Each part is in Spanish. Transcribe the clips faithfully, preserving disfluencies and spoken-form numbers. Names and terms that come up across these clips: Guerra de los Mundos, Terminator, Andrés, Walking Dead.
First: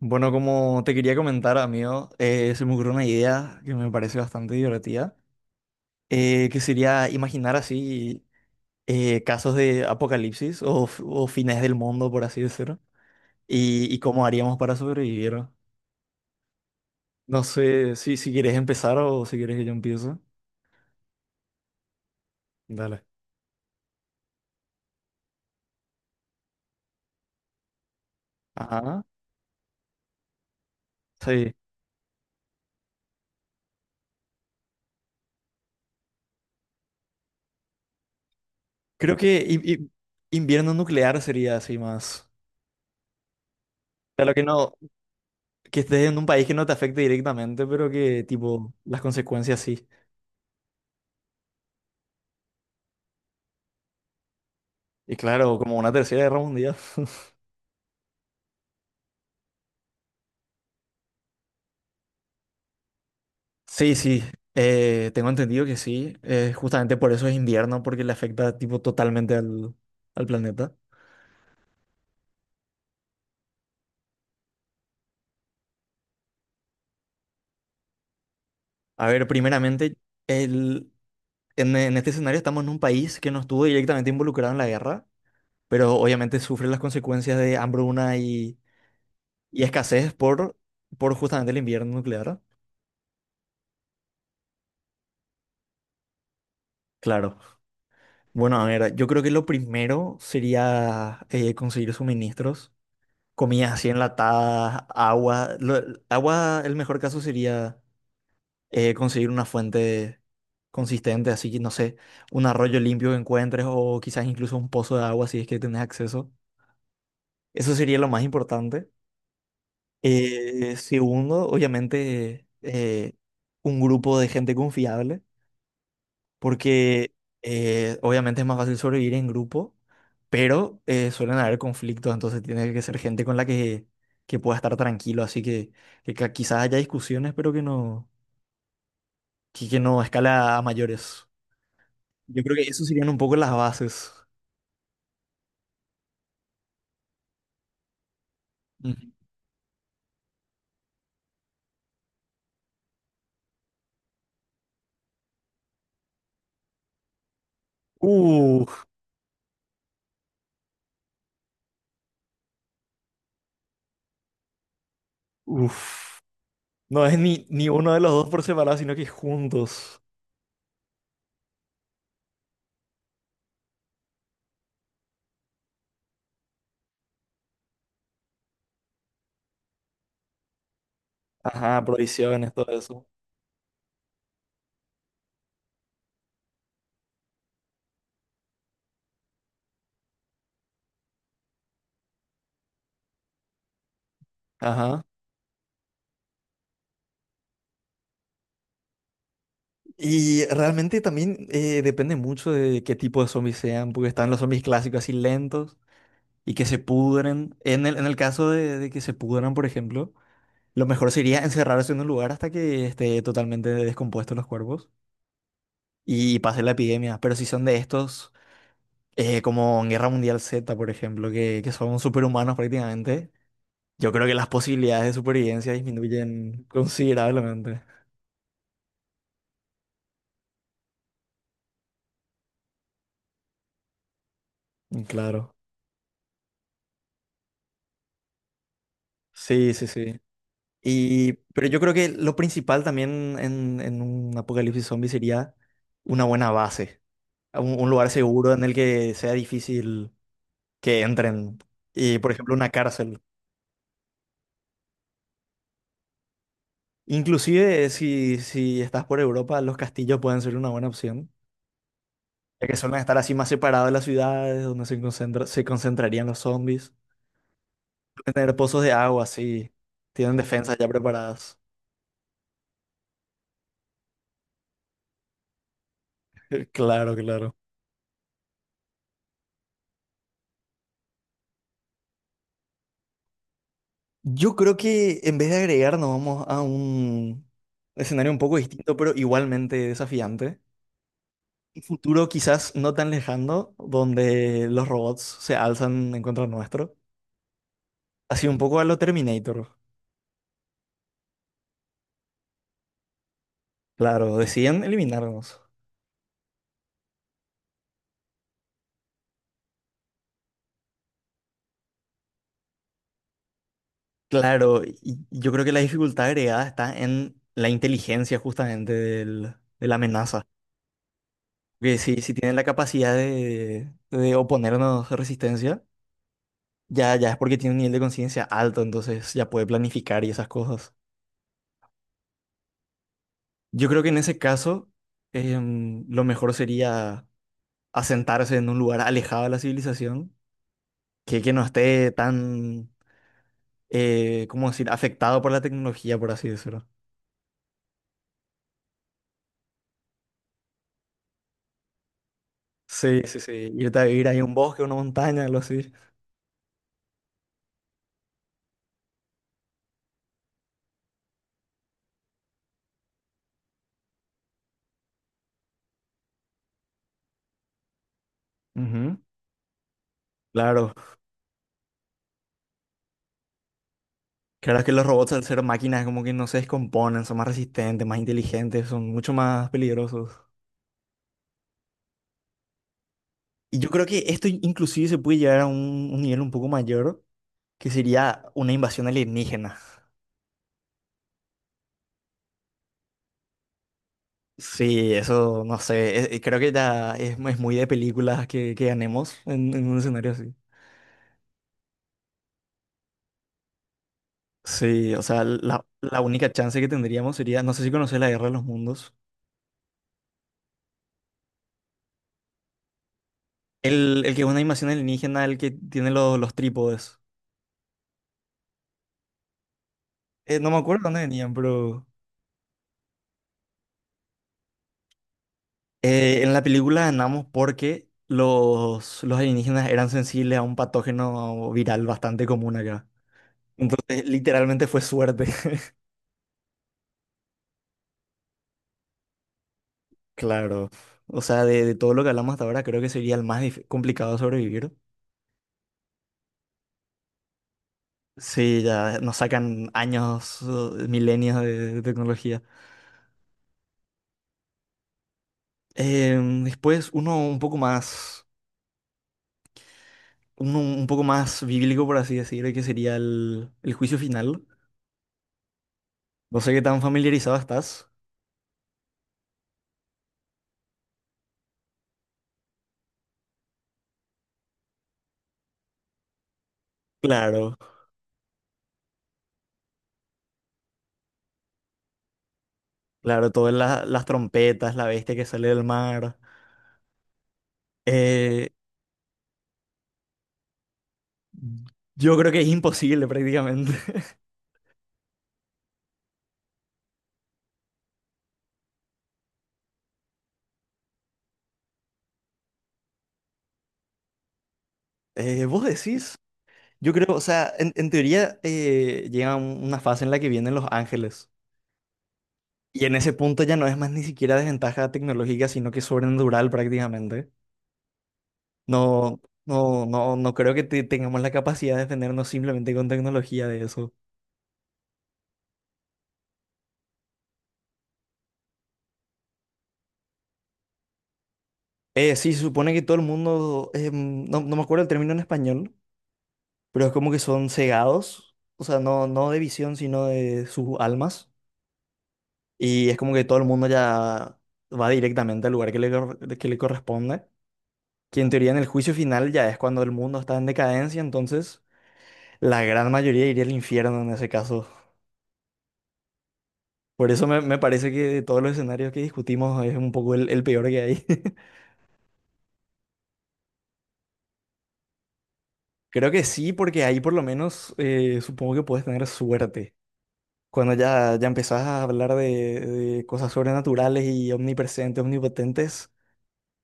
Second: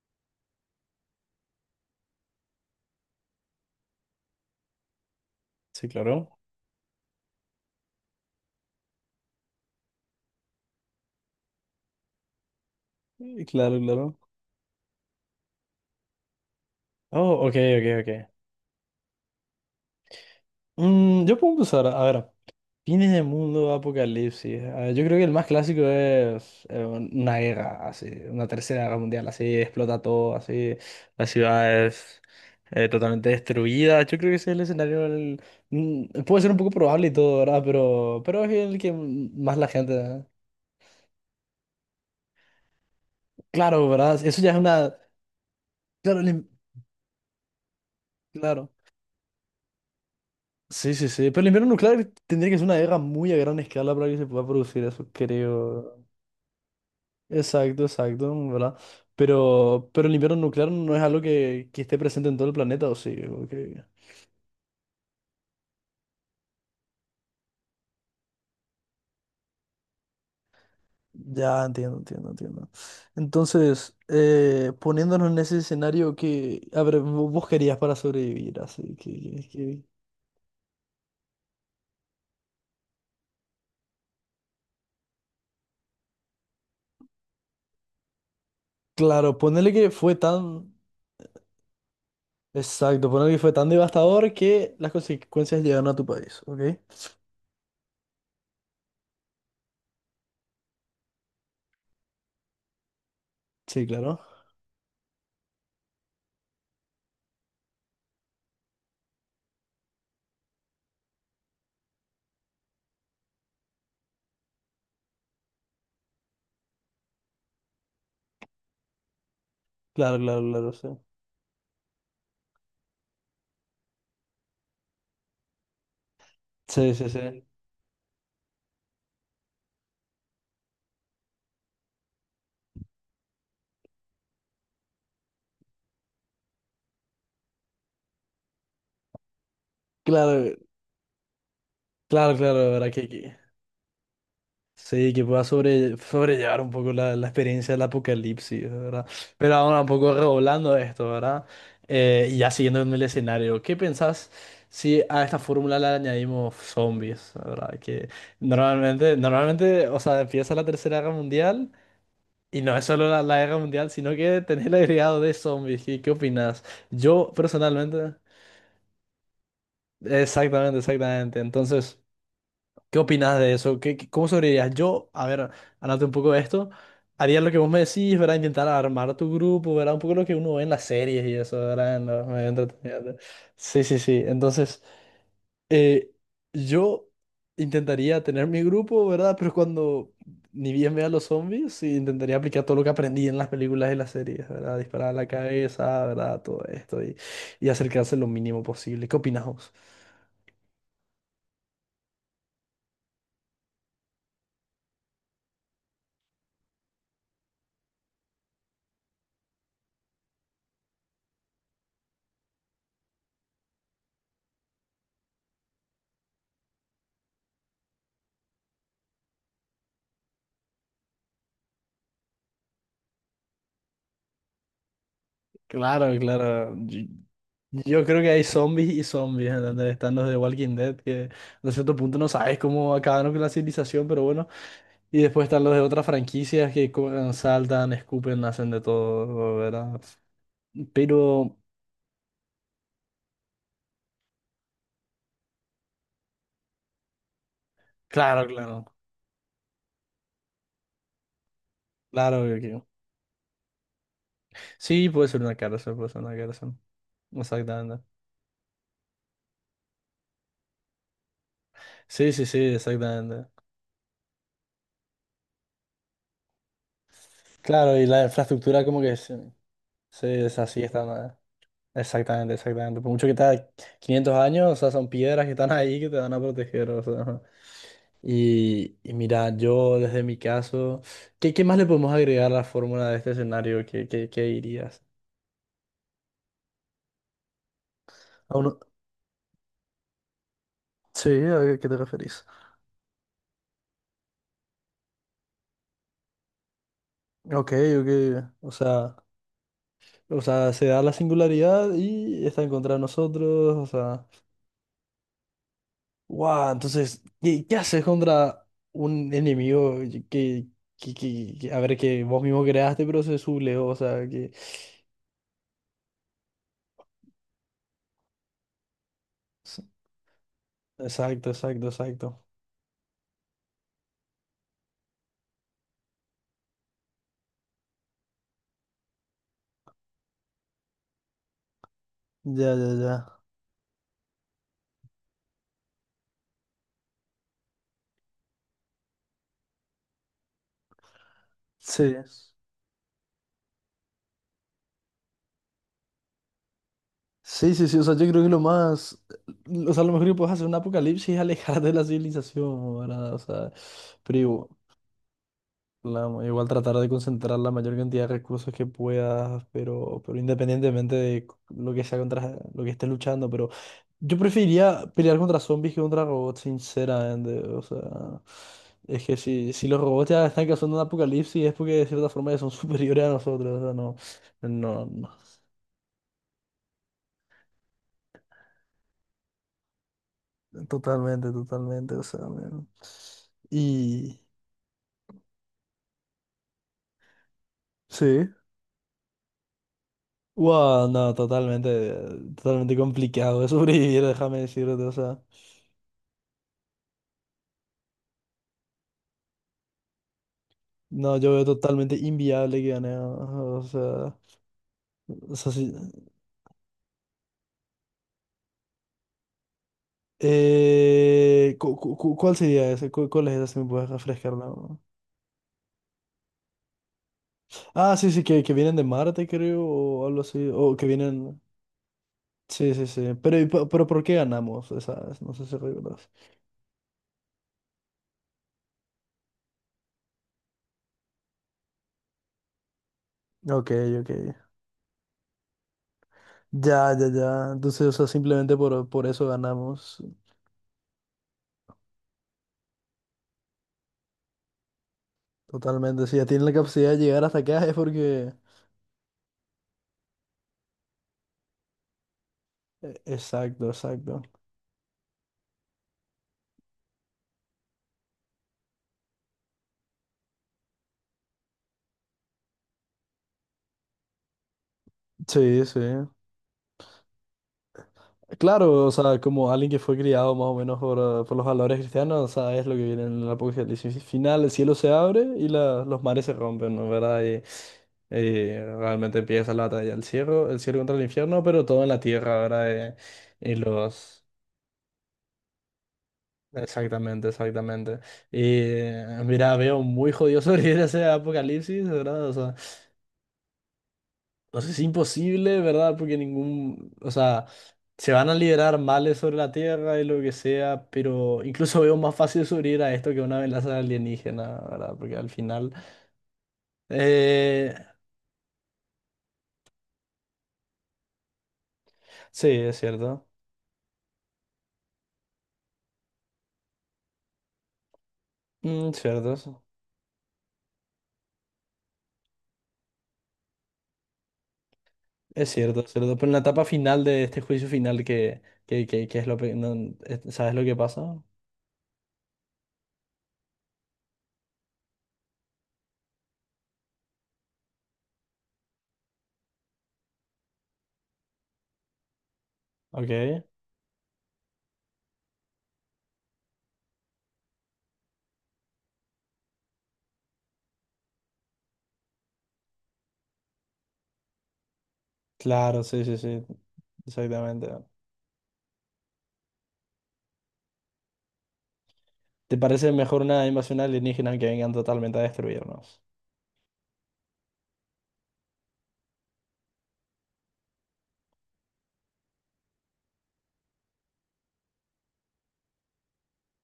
Bueno, como te quería comentar, amigo, eh, se me ocurrió una idea que me parece bastante divertida, Sí, claro. eh, que sería imaginar así eh, casos de apocalipsis o, f- o fines del mundo, por así decirlo, Eh, Claro, y, y claro. cómo haríamos para sobrevivir. No Oh, ok, ok, sé si, ok. si quieres empezar o si quieres que yo empiece. Mm, yo puedo empezar. A ver, Dale. fines de mundo, apocalipsis. A ver, yo creo que el más clásico es eh, una guerra, así, una tercera guerra Ajá, mundial, así, explota todo, así, las sí. ciudades eh, totalmente destruida. Yo creo que ese es el escenario. el- mm, puede ser un poco probable y todo, ¿verdad? Pero, pero es el que Creo que más la i- i- gente. invierno nuclear sería así más. Claro, ¿verdad? Claro que Eso ya es no, una. que estés en Claro, un el país im- que no te afecte directamente, pero que claro. tipo las consecuencias sí. Sí, sí, sí. Pero el invierno nuclear tendría que ser una guerra muy a gran escala para que se pueda producir eso, Y claro, como una creo. tercera guerra mundial. Exacto, exacto, ¿verdad? Pero, pero el invierno nuclear no es algo que, que esté presente en todo el planeta, ¿o sí? Ok. Sí, sí, eh, tengo entendido que sí. Eh, justamente por eso es invierno, porque le afecta tipo totalmente al, al planeta. Ya, entiendo, entiendo, entiendo. Entonces, eh, poniéndonos en ese escenario que, a ver, vo- vos querías para sobrevivir, así A que, ver, que- que- primeramente, el, en, en este escenario estamos en un país que no estuvo directamente involucrado en la guerra, pero obviamente sufre las consecuencias de hambruna y, Claro, y ponerle que escasez fue por, tan. por justamente el invierno nuclear. Exacto, ponerle que fue tan devastador que las consecuencias llegaron a tu país, ¿ok? Claro. Bueno, a ver, yo creo que lo primero sería eh, conseguir suministros. Comidas Sí, así claro. enlatadas, agua. Lo- el agua, el mejor caso sería eh, conseguir una fuente consistente, así que no sé, un arroyo limpio que encuentres o quizás incluso un pozo de agua si es que tenés acceso. Eso sería lo más importante. Claro, claro, claro, Eh, sí. Segundo, obviamente, eh, un grupo de gente confiable, Sí, sí, porque sí. eh, obviamente es más fácil sobrevivir en grupo, pero eh, suelen haber conflictos, entonces tiene que ser gente con la que, que pueda estar tranquilo, así que, que ca- quizás haya discusiones, pero que no, que, que no escala Claro, a a mayores. claro, Yo creo claro, que de eso ¿verdad? serían Que, un poco que- las bases. sí, que pueda sobre, sobrellevar un poco la, la experiencia del apocalipsis, ¿verdad? Ujú. Pero ahora un poco redoblando esto, ¿verdad? Eh, y ya siguiendo en el escenario, ¿qué pensás si a esta fórmula le añadimos zombies, ¿verdad? Que Uh, normalmente, normalmente, o sea, empieza la Tercera Guerra Mundial. Y no es solo la, la guerra mundial, sino que tenés el agregado de zombies. ¿Qué, qué Uf. opinás? No es Yo ni, ni uno de los personalmente, dos por separado, sino que juntos. exactamente, exactamente. Entonces. ¿Qué opinas de eso? ¿Qué, qué- cómo sobrevivirías? Yo, a ver, hablando un poco de esto, haría lo que vos me decís, ¿verdad? Intentar armar tu grupo, ¿verdad? Un poco lo que uno ve en las series y eso, Ajá, ¿verdad? En los medios prohibiciones, de todo eso. entretenimiento. Sí, sí, sí. Entonces, eh, yo intentaría tener mi grupo, ¿verdad? Pero cuando ni bien vea los zombies, sí, intentaría aplicar todo lo que aprendí en las películas y las series, ¿verdad? Ajá. Disparar a la cabeza, ¿verdad? Todo esto y, y acercarse lo mínimo posible. ¿Qué opinas vos? Y realmente también eh, depende mucho de qué tipo de zombies sean, porque están los zombies clásicos así lentos y que se pudren. En el, en el caso de, de que se pudran, por ejemplo, lo mejor sería encerrarse en un lugar hasta que esté totalmente descompuesto los cuerpos y pase la epidemia. Pero si son de estos, eh, como en Guerra Mundial Z, por ejemplo, que, que son superhumanos prácticamente, yo creo que las posibilidades de supervivencia Claro, disminuyen claro. Yo considerablemente. yo creo que hay zombies y zombies, ¿entendés? Están los de Walking Dead, que a cierto punto no sabes cómo acabaron con la civilización, pero bueno. Y después Claro. están los de otras franquicias que co- eh, saltan, escupen, hacen de todo, Sí, sí, ¿verdad? sí. Y, Pero, pero yo creo que lo principal también en, en un apocalipsis zombie sería una buena base, un, un lugar claro, seguro en el claro, que sea difícil que entren. Y, por claro ejemplo, que una que- cárcel. Sí, puede ser una cárcel, puede ser una cárcel. Inclusive Exactamente. si, si estás por Europa, los castillos pueden ser una buena opción, Sí, sí, sí, ya que suelen estar así exactamente. más separados de las ciudades, donde se concentra- se concentrarían los zombies. Claro, y la Pueden tener pozos infraestructura de como que agua, se, así. se Tienen defensas desasía ya esta. preparadas. Exactamente, exactamente. Por mucho que está quinientos años, o sea, son piedras que están ahí que te van a proteger, o Claro, sea. Ajá. claro. Y, y mira, yo desde mi caso, ¿qué, qué más le podemos agregar a la fórmula de este escenario? ¿Qué, qué, qué Yo creo dirías? que en vez de agregar, nos vamos a un escenario un poco A uno- distinto, pero igualmente desafiante. Sí, ¿a Un qué te futuro referís? quizás no tan lejano, donde los robots se alzan en contra nuestro. Ok, Así ok. un O poco a lo sea, Terminator. o sea, se da la singularidad y está en contra de nosotros, o sea. Claro, deciden eliminarnos. Wow, entonces, ¿qué, qué haces contra un enemigo que, que, que, que- a ver, que vos mismo creaste, pero se sublevó, o sea, que. Claro, y y yo creo que la dificultad agregada está en la inteligencia justamente del- de la amenaza. Exacto, exacto, Que si, si exacto. tienen la capacidad de, de oponernos resistencia, Ya, ya es porque tiene un nivel de conciencia alto, entonces ya puede planificar y esas cosas. Ya, ya, ya. Yo creo que en ese caso, em, lo mejor sería asentarse en un lugar alejado de la civilización, que, que no esté Sí. tan, eh, ¿cómo decir?, afectado por la tecnología, por así decirlo. Sí, sí, sí. O sea, yo creo que lo más. O sea, lo mejor que puedes hacer en un apocalipsis es alejarte de la civilización, Sí, ¿verdad? O sí, sí. sea, Irte a vivir ahí pero, a un igu- bosque, una montaña, algo así. La- igual tratar de concentrar la mayor cantidad de recursos que puedas, pero, pero independientemente de c- lo que sea contra lo que estés luchando, pero yo preferiría pelear contra zombies que contra robots, sinceramente. O sea, Ujú. es que si, si los robots ya están Claro, causando un apocalipsis es porque de cierta forma ya son superiores a nosotros. O sea, no, claro es que los no, no. robots al ser máquinas como que no se descomponen, son más resistentes, más inteligentes, son mucho más peligrosos. Totalmente, totalmente. O sea, me- Y yo creo que y esto inclusive se puede llevar a un, un nivel un poco mayor, que sería sí. una invasión alienígena. Wow, no, totalmente, totalmente complicado de sobrevivir, déjame decirte, o Sí, sea. eso no sé, es- eh, creo que ya es, es muy de películas que, que ganemos en, en un escenario así. No, yo veo totalmente inviable que gane. ah, O sea, Sí, o sea, o sea, la, sí. la única chance que tendríamos sería, no sé si conoces la Guerra de los Mundos, Eh, cu- cu- cu- ¿cuál sería ese? ¿Cu- ¿Cuál es ese? Si me puedes el, el que es refrescar una la. invasión alienígena, el que tiene los, los trípodes. Ah, sí, sí, que, que vienen de Marte, creo, o algo Eh, no así. me O acuerdo que dónde venían, vienen. pero Sí, sí, sí. Pero, ¿y po- pero ¿por qué ganamos esas? No sé si recuerdas. eh, en la película ganamos porque los, los alienígenas eran sensibles a un patógeno viral bastante común acá. Ok, Entonces, ok. literalmente fue suerte, Ya, ya, ya. Entonces, o sea, simplemente por, por eso ganamos. claro. O sea, de, de todo lo que hablamos hasta ahora, creo que sería el más dif- complicado de sobrevivir. Totalmente. Si ya tienen la capacidad de llegar hasta acá es porque. Sí, ya nos sacan años, eh, milenios de, de tecnología. e- Exacto, exacto. Em, después, uno un poco más, uno un poco más bíblico, por así decir, que sería el, el juicio final. Sí, sí. No sé qué tan familiarizado estás. Claro, o sea, como alguien que fue criado más o menos por, eh, por los valores cristianos, o sea, es lo que viene en el Apocalipsis final, el cielo se abre y la- los mares se rompen, ¿no? ¿Verdad? Y, Claro, y realmente empieza la batalla del cielo, el cielo contra el infierno, pero todo en la tierra, ¿verdad? claro, Y, todas y la- las los... trompetas, la bestia que sale del mar. Exactamente, exactamente. Y Eh, eh, mira, veo muy jodido sobre ese Apocalipsis, yo creo que es ¿verdad? imposible prácticamente. No sé si imposible, ¿verdad? Porque ningún, o sea, se van a liberar males sobre la Tierra y lo que sea, pero incluso veo más fácil sobrevivir a esto que a una amenaza alienígena, ¿verdad? Porque al Eh, ¿vos final. decís? Yo creo, o sea, en, eh, en teoría eh, llega un- una fase en la que vienen los ángeles. sí, es Y en ese cierto. punto ya no es más ni siquiera desventaja tecnológica, sino que es sobrenatural prácticamente. Mm, No, cierto, eso. no, no, no creo que te- tengamos la capacidad de defendernos simplemente con tecnología de eso. Es cierto, es cierto. Pero en la etapa final de este juicio final que, que, que, que es lo. Pe- no, es- ¿sabes lo que pasa? Eh, sí, se supone que todo el mundo, em, no, no me acuerdo el término en español, pero es como que son cegados, o sea, no, no de visión, sino de sus almas. Y es como que todo el Ok. mundo ya va directamente al lugar que le, cor- que le corresponde. Que en teoría en el juicio final ya es cuando el mundo está en decadencia, entonces la gran mayoría iría al infierno en ese caso. Claro, sí, sí, sí. Por eso me, me Exactamente. parece que de todos los escenarios que discutimos es un poco el, el peor que hay. ¿Te parece mejor una invasión alienígena que vengan totalmente a destruirnos? Creo que sí, porque ahí por lo menos eh, supongo que puedes tener suerte. Cuando ya, ya empezás a hablar de, de cosas sobrenaturales y omnipresentes, omnipotentes,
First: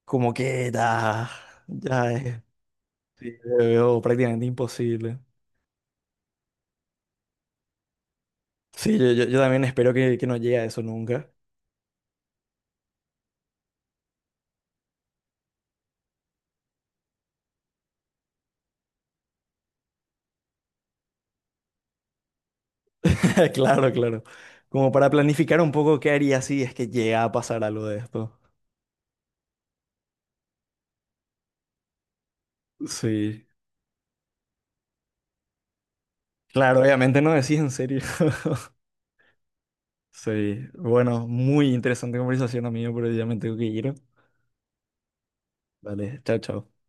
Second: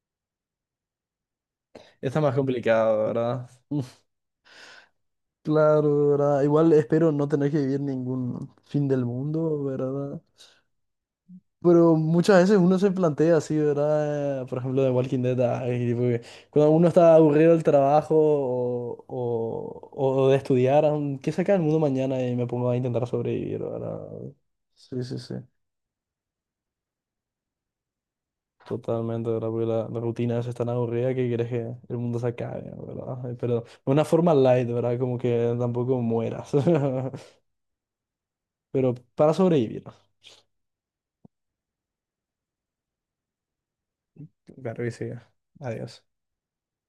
como que ya, ya Está más es, complicado, sí, ¿verdad? lo Uf, veo prácticamente imposible. claro, ¿verdad? Igual espero no tener que vivir ningún fin Sí, del yo, yo, yo también mundo, espero que, ¿verdad? que no llegue a eso nunca. Pero muchas veces uno se plantea así, ¿verdad? Eh, Por ejemplo, de Walking Dead, ay, tipo que cuando uno está aburrido del trabajo o, o- o de estudiar, am, ¿qué saca el mundo mañana? Y me pongo a intentar sobrevivir, Claro, ¿verdad? claro. Como Sí, para sí, sí. planificar un poco qué haría si es que llega a pasar algo de esto. Totalmente, ¿verdad? Porque la, la rutina es tan aburrida que quieres que el mundo se acabe, ¿verdad? Sí. Pero de una forma light, ¿verdad? Como que tampoco mueras. Claro, obviamente no decís en serio. Pero para sobrevivir. Sí. Bueno, muy interesante conversación, amigo, pero ya me tengo que ir. Claro que sí. Adiós. Vale, chao, chao.